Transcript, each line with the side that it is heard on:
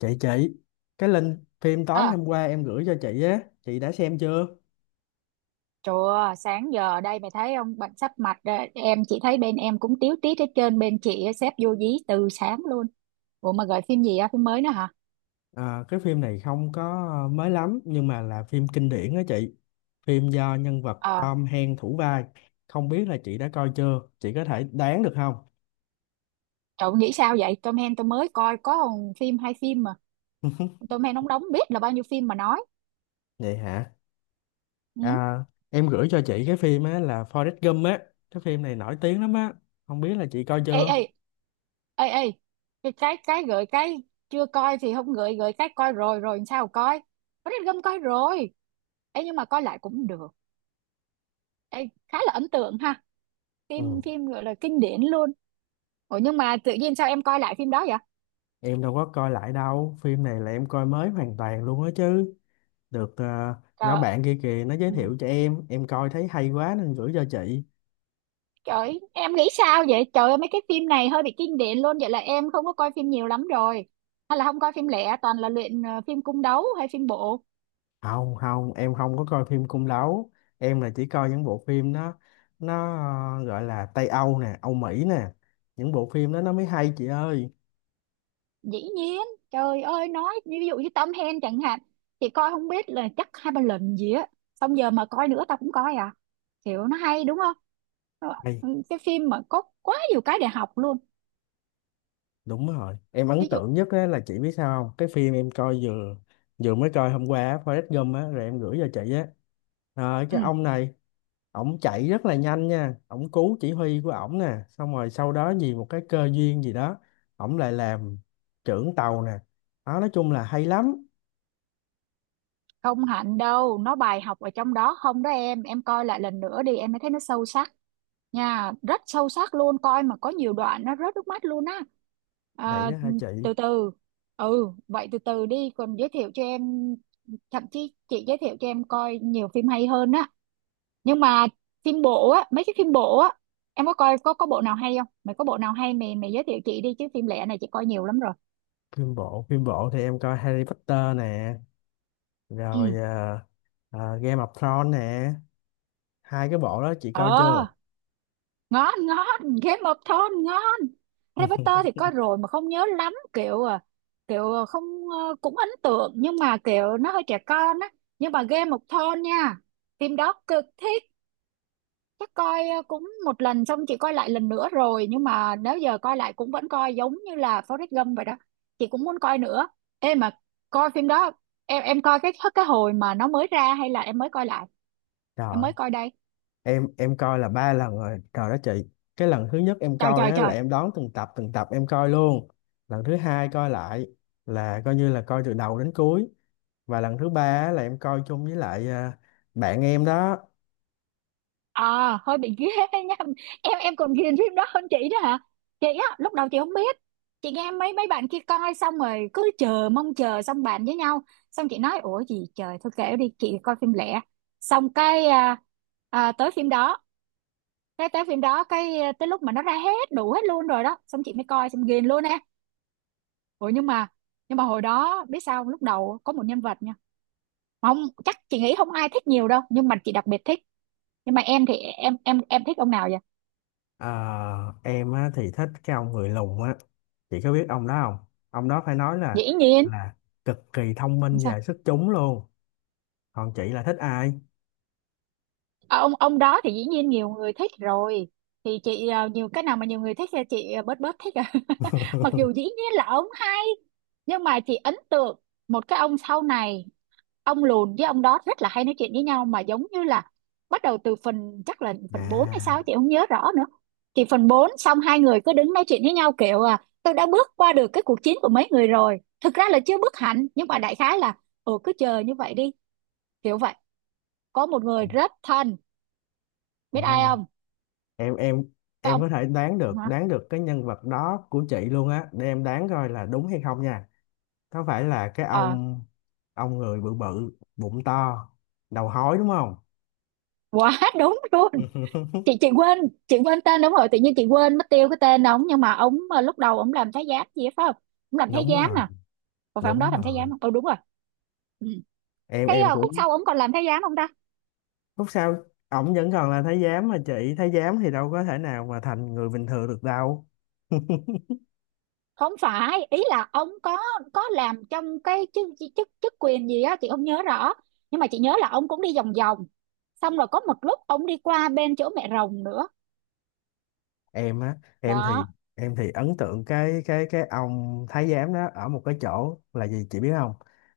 left: Chị, cái link phim tối
right: À,
left: hôm qua em gửi cho chị á, chị đã xem chưa?
right: trời ơi, sáng giờ đây mày thấy không, bệnh sắp mạch rồi. Em chỉ thấy bên em cũng tíu tít hết trơn, bên chị á, sếp vô dí từ sáng luôn. Ủa mà gửi phim gì á, phim mới nữa hả?
left: Cái phim này không có mới lắm nhưng mà là phim kinh điển á chị. Phim do nhân vật
right: Ờ,
left: Tom Hanks thủ vai. Không biết là chị đã coi chưa, chị có thể đoán được không?
right: trời nghĩ sao vậy, Tom Hanks tôi mới coi có còn phim hay phim mà. Tom Hanks ông đóng biết là bao nhiêu phim mà nói.
left: Vậy hả?
right: Ừ.
left: à, em gửi cho chị cái phim á là Forrest Gump á. Cái phim này nổi tiếng lắm á, không biết là chị coi
right: Ê, ê,
left: chưa.
right: ê, ê, cái gửi cái chưa coi thì không gửi, gửi cái coi rồi rồi làm sao coi. Forrest Gump coi rồi. Ê, nhưng mà coi lại cũng được. Ê, khá là ấn tượng ha. Phim
left: Ừ.
right: phim gọi là kinh điển luôn. Ủa nhưng mà tự nhiên sao em coi lại phim đó vậy?
left: Em đâu có coi lại đâu, phim này là em coi mới hoàn toàn luôn á chứ. Được, nhóm
right: Trời,
left: bạn kia kìa nó giới
right: ừ.
left: thiệu cho em coi thấy hay quá nên gửi cho chị.
right: Trời, em nghĩ sao vậy? Trời ơi, mấy cái phim này hơi bị kinh điển luôn. Vậy là em không có coi phim nhiều lắm rồi. Hay là không coi phim lẻ, toàn là luyện phim cung đấu hay phim bộ.
left: Không không, em không có coi phim cung đấu. Em là chỉ coi những bộ phim nó gọi là Tây Âu nè, Âu Mỹ nè. Những bộ phim đó nó mới hay chị ơi.
right: Dĩ nhiên, trời ơi, nói ví dụ như Tom Hanks chẳng hạn. Thì coi không biết là chắc hai ba lần gì á. Xong giờ mà coi nữa tao cũng coi à. Kiểu nó hay đúng không? Nó-
left: Hay,
right: Cái phim mà có quá nhiều cái để học luôn.
left: đúng rồi. Em ấn
right: Ví dụ,
left: tượng nhất á, là chị biết sao không, cái phim em coi vừa vừa mới coi hôm qua á, Forrest Gump á rồi em gửi cho chị á. Rồi cái
right: ừ.
left: ông này ổng chạy rất là nhanh nha, ổng cứu chỉ huy của ổng nè, xong rồi sau đó vì một cái cơ duyên gì đó ổng lại làm trưởng tàu nè. Đó, nói chung là hay lắm.
right: Không hạnh đâu nó bài học ở trong đó, không đó em coi lại lần nữa đi em mới thấy nó sâu sắc nha, rất sâu sắc luôn, coi mà có nhiều đoạn nó rớt nước mắt luôn á.
left: Vậy
right: à,
left: đó hả chị?
right: Từ từ, ừ, vậy từ từ đi còn giới thiệu cho em, thậm chí chị giới thiệu cho em coi nhiều phim hay hơn á. Nhưng mà phim bộ á, mấy cái phim bộ á, em có coi có bộ nào hay không? Mày có bộ nào hay mày mày giới thiệu chị đi chứ phim lẻ này chị coi nhiều lắm rồi.
left: Phim bộ phim bộ thì em coi Harry Potter nè,
right: Ừ.
left: rồi Game of Thrones nè. Hai cái bộ đó chị coi chưa?
right: ờ Ngon ngon, Game of Thrones ngon. Harry Potter thì coi rồi mà không nhớ lắm, kiểu à kiểu à, không ờ, cũng ấn tượng nhưng mà kiểu nó hơi trẻ con á. Nhưng mà Game of Thrones nha, phim đó cực thích. Chắc coi cũng một lần xong chị coi lại lần nữa rồi, nhưng mà nếu giờ coi lại cũng vẫn coi giống như là Forrest Gump vậy đó, chị cũng muốn coi nữa. Ê mà coi phim đó, em coi cái hồi mà nó mới ra hay là em mới coi lại? Em mới
left: Rồi,
right: coi đây.
left: em coi là ba lần rồi rồi đó chị. Cái lần thứ nhất em
right: Trời
left: coi
right: trời
left: á
right: trời.
left: là em đón từng tập em coi luôn. Lần thứ hai coi lại là coi như là coi từ đầu đến cuối. Và lần thứ ba á, là em coi chung với lại bạn em đó.
right: À, hơi bị ghê nha, em còn ghiền phim đó hơn chị đó hả. Chị á lúc đầu chị không biết, chị nghe mấy mấy bạn kia coi xong rồi cứ chờ mong chờ xong bàn với nhau, xong chị nói ủa gì trời, thôi kệ đi chị coi phim lẻ. Xong tới phim đó, cái tới phim đó tới lúc mà nó ra hết đủ hết luôn rồi đó, xong chị mới coi xong ghiền luôn á. Ủa nhưng mà, hồi đó biết sao không? Lúc đầu có một nhân vật nha, mà không chắc, chị nghĩ không ai thích nhiều đâu nhưng mà chị đặc biệt thích. Nhưng mà em thì em thích ông nào vậy?
left: Ờ, em á, thì thích cái ông người lùn á. Chị có biết ông đó không? Ông đó phải nói
right: Dĩ nhiên,
left: là cực kỳ thông minh và
right: sao?
left: xuất chúng luôn. Còn chị là thích ai?
right: Ờ, ông đó thì dĩ nhiên nhiều người thích rồi, thì chị nhiều cái nào mà nhiều người thích thì chị bớt bớt thích à mặc dù dĩ nhiên là ông hay. Nhưng mà chị ấn tượng một cái ông sau này, ông lùn với ông đó rất là hay nói chuyện với nhau mà, giống như là bắt đầu từ phần chắc là phần 4 hay sao
left: à,
right: chị không nhớ rõ nữa. Thì phần 4 xong, hai người cứ đứng nói chuyện với nhau kiểu à tôi đã bước qua được cái cuộc chiến của mấy người rồi, thực ra là chưa bước hẳn nhưng mà đại khái là ừ cứ chờ như vậy đi, kiểu vậy. Có một người rất thân, biết ai
left: à.
right: không?
left: em em
right: Cái
left: em
right: ông,
left: có thể đoán được,
right: hả?
left: đoán được cái nhân vật đó của chị luôn á, để em đoán coi là đúng hay không nha. Có phải là cái
right: ờ
left: ông người bự bự bụng to, đầu hói đúng không?
right: Quá đúng luôn. chị chị quên, chị quên tên, đúng rồi tự nhiên chị quên mất tiêu cái tên ông. Nhưng mà ông lúc đầu ông làm thái giám gì đó, phải không? Ông làm thái
left: Đúng
right: giám
left: rồi.
right: nè, còn phải ông đó
left: Đúng
right: làm thái giám
left: rồi.
right: không? Ừ đúng rồi. Ừ.
left: em
right: Cái
left: em
right: khúc
left: cũng
right: sau ông còn làm thái giám không ta?
left: Lúc sau ổng vẫn còn là thái giám mà chị, thái giám thì đâu có thể nào mà thành người bình thường được đâu.
right: Không phải, ý là ông có làm trong cái chức chức chức quyền gì á chị không nhớ rõ, nhưng mà chị nhớ là ông cũng đi vòng vòng, xong rồi có một lúc ông đi qua bên chỗ mẹ rồng nữa
left: Em á,
right: đó.
left: em thì ấn tượng cái ông thái giám đó ở một cái chỗ là gì chị biết không?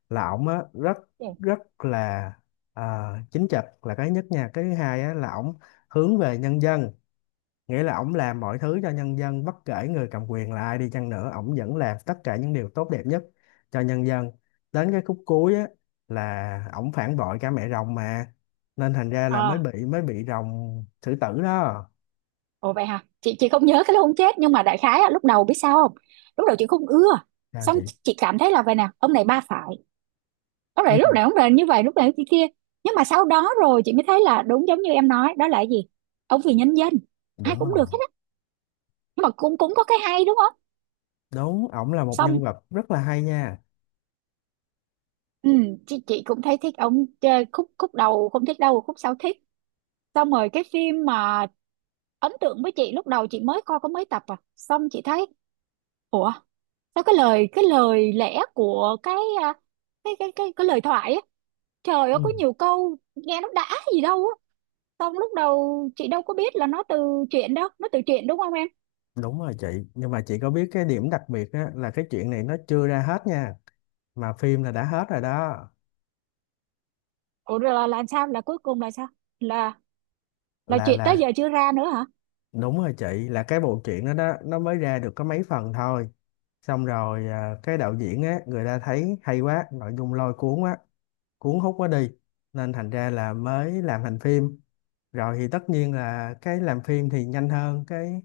left: Là ổng á rất, rất là ờ, chính trực là cái nhất nha. Cái thứ hai á là ổng hướng về nhân dân, nghĩa là ổng làm mọi thứ cho nhân dân, bất kể người cầm quyền là ai đi chăng nữa ổng vẫn làm tất cả những điều tốt đẹp nhất cho nhân dân. Đến cái khúc cuối á là ổng phản bội cả mẹ rồng mà, nên thành ra là
right: ờ
left: mới bị rồng xử tử đó.
right: Ồ vậy hả? Chị không nhớ cái lúc ông chết, nhưng mà đại khái á, lúc đầu biết sao không? Lúc đầu chị không ưa.
left: Sao
right: Xong
left: chị?
right: chị cảm thấy là vậy nè, ông này ba phải. Ông này
left: Ừ.
right: lúc nào cũng là như vậy, lúc nào cũng kia kia. Nhưng mà sau đó rồi chị mới thấy là đúng giống như em nói, đó là cái gì? Ông vì nhân dân, ai
left: Đúng
right: cũng được
left: rồi.
right: hết á. Nhưng mà cũng cũng có cái hay đúng không?
left: Đúng, ổng là một
right: Xong
left: nhân vật rất là hay nha.
right: ừ, chị cũng thấy thích ông, chơi khúc khúc đầu không thích đâu, khúc sau thích. Xong rồi cái phim mà ấn tượng với chị, lúc đầu chị mới coi có mấy tập à. Xong chị thấy ủa, nó cái lời lẽ của cái à, cái lời thoại á, trời ơi có
left: Ừ.
right: nhiều câu nghe nó đã gì đâu á. Xong lúc đầu chị đâu có biết là nó từ chuyện đâu, nó từ chuyện đúng không em?
left: Đúng rồi chị, nhưng mà chị có biết cái điểm đặc biệt á, là cái chuyện này nó chưa ra hết nha, mà phim là đã hết rồi đó.
right: Ủa rồi là sao? Là cuối cùng là sao? Là
left: là
right: chuyện tới
left: là
right: giờ chưa ra nữa hả?
left: đúng rồi chị, là cái bộ truyện đó đó nó mới ra được có mấy phần thôi. Xong rồi cái đạo diễn á người ta thấy hay quá, nội dung lôi cuốn quá, cuốn hút quá đi, nên thành ra là mới làm thành phim. Rồi thì tất nhiên là cái làm phim thì nhanh hơn cái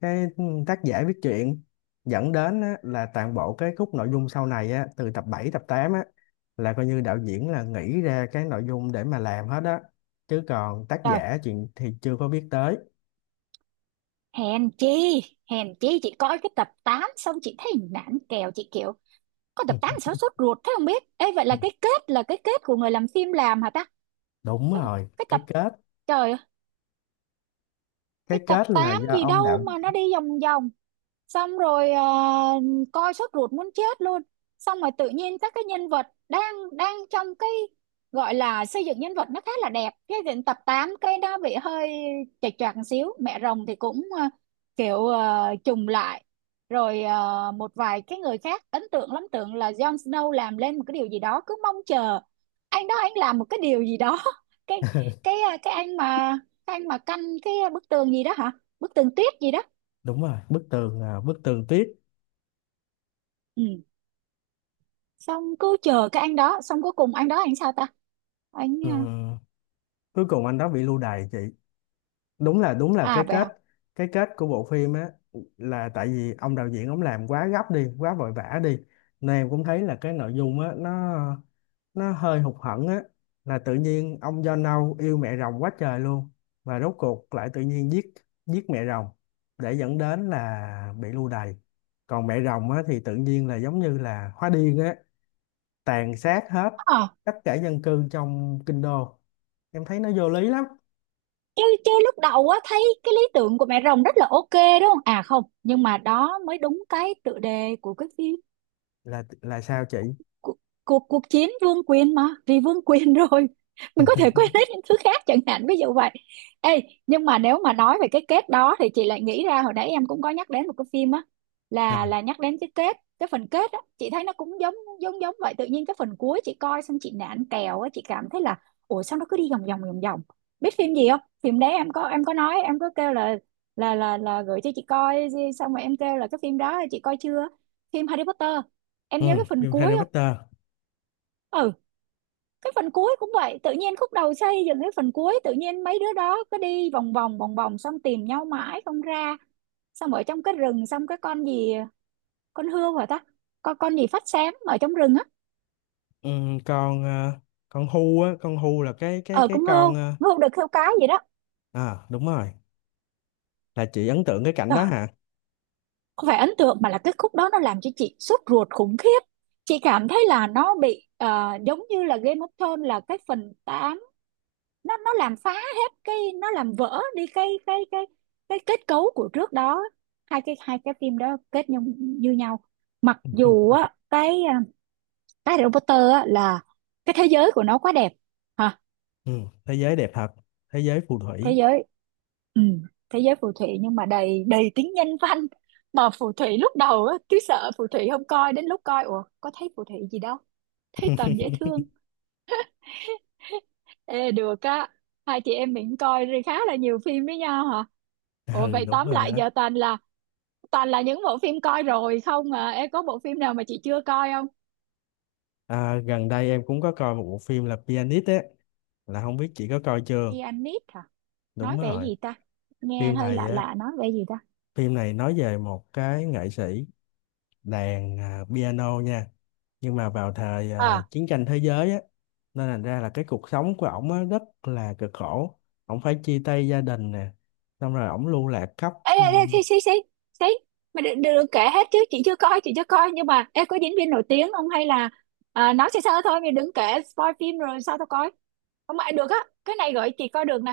left: cái tác giả viết truyện, dẫn đến á, là toàn bộ cái khúc nội dung sau này á, từ tập 7 tập 8 á, là coi như đạo diễn là nghĩ ra cái nội dung để mà làm hết á, chứ còn tác
right: Trời,
left: giả chuyện thì chưa có biết tới.
right: hèn chi, hèn chi chị coi cái tập 8 xong chị thấy nản kèo, chị kiểu có tập 8 sao sốt ruột thế không biết. Ê vậy là cái kết của người làm phim làm hả ta?
left: Đúng rồi,
right: cái tập
left: cái kết,
right: trời
left: cái
right: cái tập
left: kết là
right: 8
left: do
right: gì
left: ông
right: đâu
left: đạo
right: mà nó
left: diễn.
right: đi vòng vòng, xong rồi coi sốt ruột muốn chết luôn. Xong rồi tự nhiên các cái nhân vật đang đang trong cái gọi là xây dựng nhân vật nó khá là đẹp, cái đến tập 8 cái nó bị hơi chệch choạc một xíu. Mẹ rồng thì cũng kiểu trùng lại. Rồi một vài cái người khác ấn tượng lắm, tưởng là Jon Snow làm lên một cái điều gì đó, cứ mong chờ anh đó anh làm một cái điều gì đó cái cái ờ, cái anh mà canh cái bức tường gì đó hả, bức tường tuyết gì đó.
left: Đúng rồi, bức tường, bức tường tuyết.
right: Ừ. Xong cứ chờ cái anh đó, xong cuối cùng anh đó anh sao ta? Anh
left: Ừ.
right: à
left: Cuối cùng anh đó bị lưu đày chị. Đúng là, đúng là
right: à,
left: cái
right: vậy
left: kết,
right: hả?
left: cái kết của bộ phim á, là tại vì ông đạo diễn ông làm quá gấp đi, quá vội vã đi, nên em cũng thấy là cái nội dung á nó hơi hụt hẫng á. Là tự nhiên ông do nâu yêu mẹ rồng quá trời luôn, và rốt cuộc lại tự nhiên giết giết mẹ rồng, để dẫn đến là bị lưu đày. Còn mẹ rồng á thì tự nhiên là giống như là hóa điên á, tàn sát hết
right: ờ
left: tất cả dân cư trong kinh đô. Em thấy nó vô lý lắm.
right: Chứ chứ lúc đầu á thấy cái lý tưởng của mẹ rồng rất là ok đúng không? À không, nhưng mà đó mới đúng cái tựa đề của cái phim.
left: Là sao chị?
right: Cuộc, cuộc Cuộc chiến vương quyền mà, vì vương quyền rồi mình có thể quên hết những thứ khác chẳng hạn, ví dụ vậy. Ê nhưng mà nếu mà nói về cái kết đó thì chị lại nghĩ ra hồi nãy em cũng có nhắc đến một cái phim á,
left: À.
right: là nhắc đến cái kết, cái phần kết á chị thấy nó cũng giống giống giống vậy. Tự nhiên cái phần cuối chị coi xong chị nản kèo á, chị cảm thấy là ủa sao nó cứ đi vòng vòng vòng vòng. Biết phim gì không? Phim đấy em có, em nói em có kêu là gửi cho chị coi, xong rồi em kêu là cái phim đó chị coi chưa. Phim Harry Potter, em
left: Ừ,
right: nhớ cái phần
left: phim Harry
right: cuối không?
left: Potter.
right: Ừ. Cái phần cuối cũng vậy, tự nhiên khúc đầu xây dựng, cái phần cuối tự nhiên mấy đứa đó cứ đi vòng vòng vòng vòng, xong tìm nhau mãi không ra, xong ở trong cái rừng, xong cái con gì, con hươu hả ta? Con gì phát sáng ở trong rừng á?
left: Ừ, con ờ, con Hu á, con Hu là cái cái
right: Ờ
left: cái
right: con
left: con
right: hươu, hươu được hươu cái gì đó.
left: à đúng rồi. Là chị ấn tượng cái cảnh
right: Ờ,
left: đó hả?
right: không phải ấn tượng, mà là cái khúc đó nó làm cho chị sốt ruột khủng khiếp, chị cảm thấy là nó bị giống như là Game of Thrones, là cái phần nó làm phá hết cái, nó làm vỡ đi cái kết cấu của trước đó. Hai cái phim đó kết nhau như nhau. Mặc
left: ừ,
right: dù á cái Harry Potter á là cái thế giới của nó quá đẹp hả,
left: ừ, thế giới đẹp thật, thế giới phù
right: thế
left: thủy.
right: giới ừ, thế giới phù thủy nhưng mà đầy đầy tính nhân văn. Mà phù thủy lúc đầu á cứ sợ phù thủy không coi, đến lúc coi ủa có thấy phù thủy gì đâu, thấy toàn dễ thương. Ê được á, hai chị em mình coi rồi khá là nhiều phim với nhau hả. Ủa
left: Ừ,
right: vậy
left: đúng
right: tóm
left: rồi
right: lại
left: đó.
right: giờ toàn là, những bộ phim coi rồi không, à em có bộ phim nào mà chị chưa coi không?
left: Gần đây em cũng có coi một bộ phim là Pianist á, là không biết chị có coi chưa.
right: Pianist hả?
left: Đúng
right: Nói về
left: rồi.
right: gì ta? Nghe
left: Phim
right: hơi
left: này
right: lạ
left: á,
right: lạ, nói về gì ta?
left: phim này nói về một cái nghệ sĩ đàn piano nha, nhưng mà vào thời
right: À,
left: chiến tranh thế giới á, nên thành ra là cái cuộc sống của ổng á rất là cực khổ, ổng phải chia tay gia đình nè, xong rồi ổng lưu lạc khắp.
right: ê, ê, ê, xí, xí, xí, xí, mà đừng, đừng đừng kể hết chứ, chị chưa coi, chị chưa coi, nhưng mà em có diễn viên nổi tiếng không hay là, nói sơ sơ thôi, mình đừng kể spoil phim rồi sao tao coi, không ai được á. Cái này gửi chị coi được nè.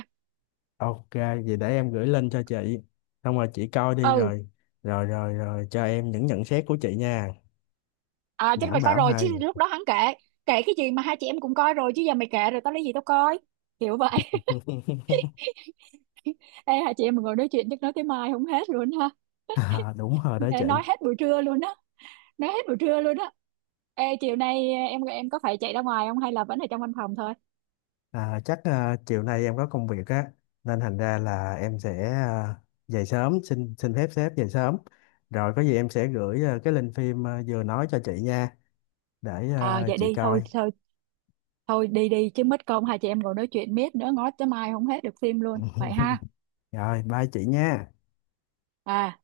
left: Ok, vậy để em gửi link cho chị, xong rồi chị coi đi
right: Ừ.
left: rồi rồi cho em những nhận xét của chị nha.
right: À chứ
left: Đảm
right: mày coi
left: bảo
right: rồi chứ,
left: hay.
right: lúc đó hắn kể kể cái gì mà hai chị em cũng coi rồi chứ, giờ mày kể rồi tao lấy gì tao coi, kiểu vậy. Ê, hai chị em mình ngồi nói chuyện chắc nói tới mai không hết luôn ha.
left: À, đúng rồi đó chị.
right: Ê, nói hết buổi trưa luôn á, nói hết buổi trưa luôn á. Ê, chiều nay em có phải chạy ra ngoài không hay là vẫn ở trong văn phòng thôi?
left: À, chắc chiều nay em có công việc á, nên thành ra là em sẽ dậy sớm, xin xin phép sếp dậy sớm, rồi có gì em sẽ gửi cái link phim vừa nói cho chị nha, để
right: À vậy
left: chị
right: đi, thôi
left: coi.
right: thôi thôi đi đi, chứ mất công hai chị em ngồi nói chuyện miết nữa ngó tới mai không hết được phim luôn.
left: Ừ.
right: Vậy ha.
left: Rồi, bye chị nha.
right: À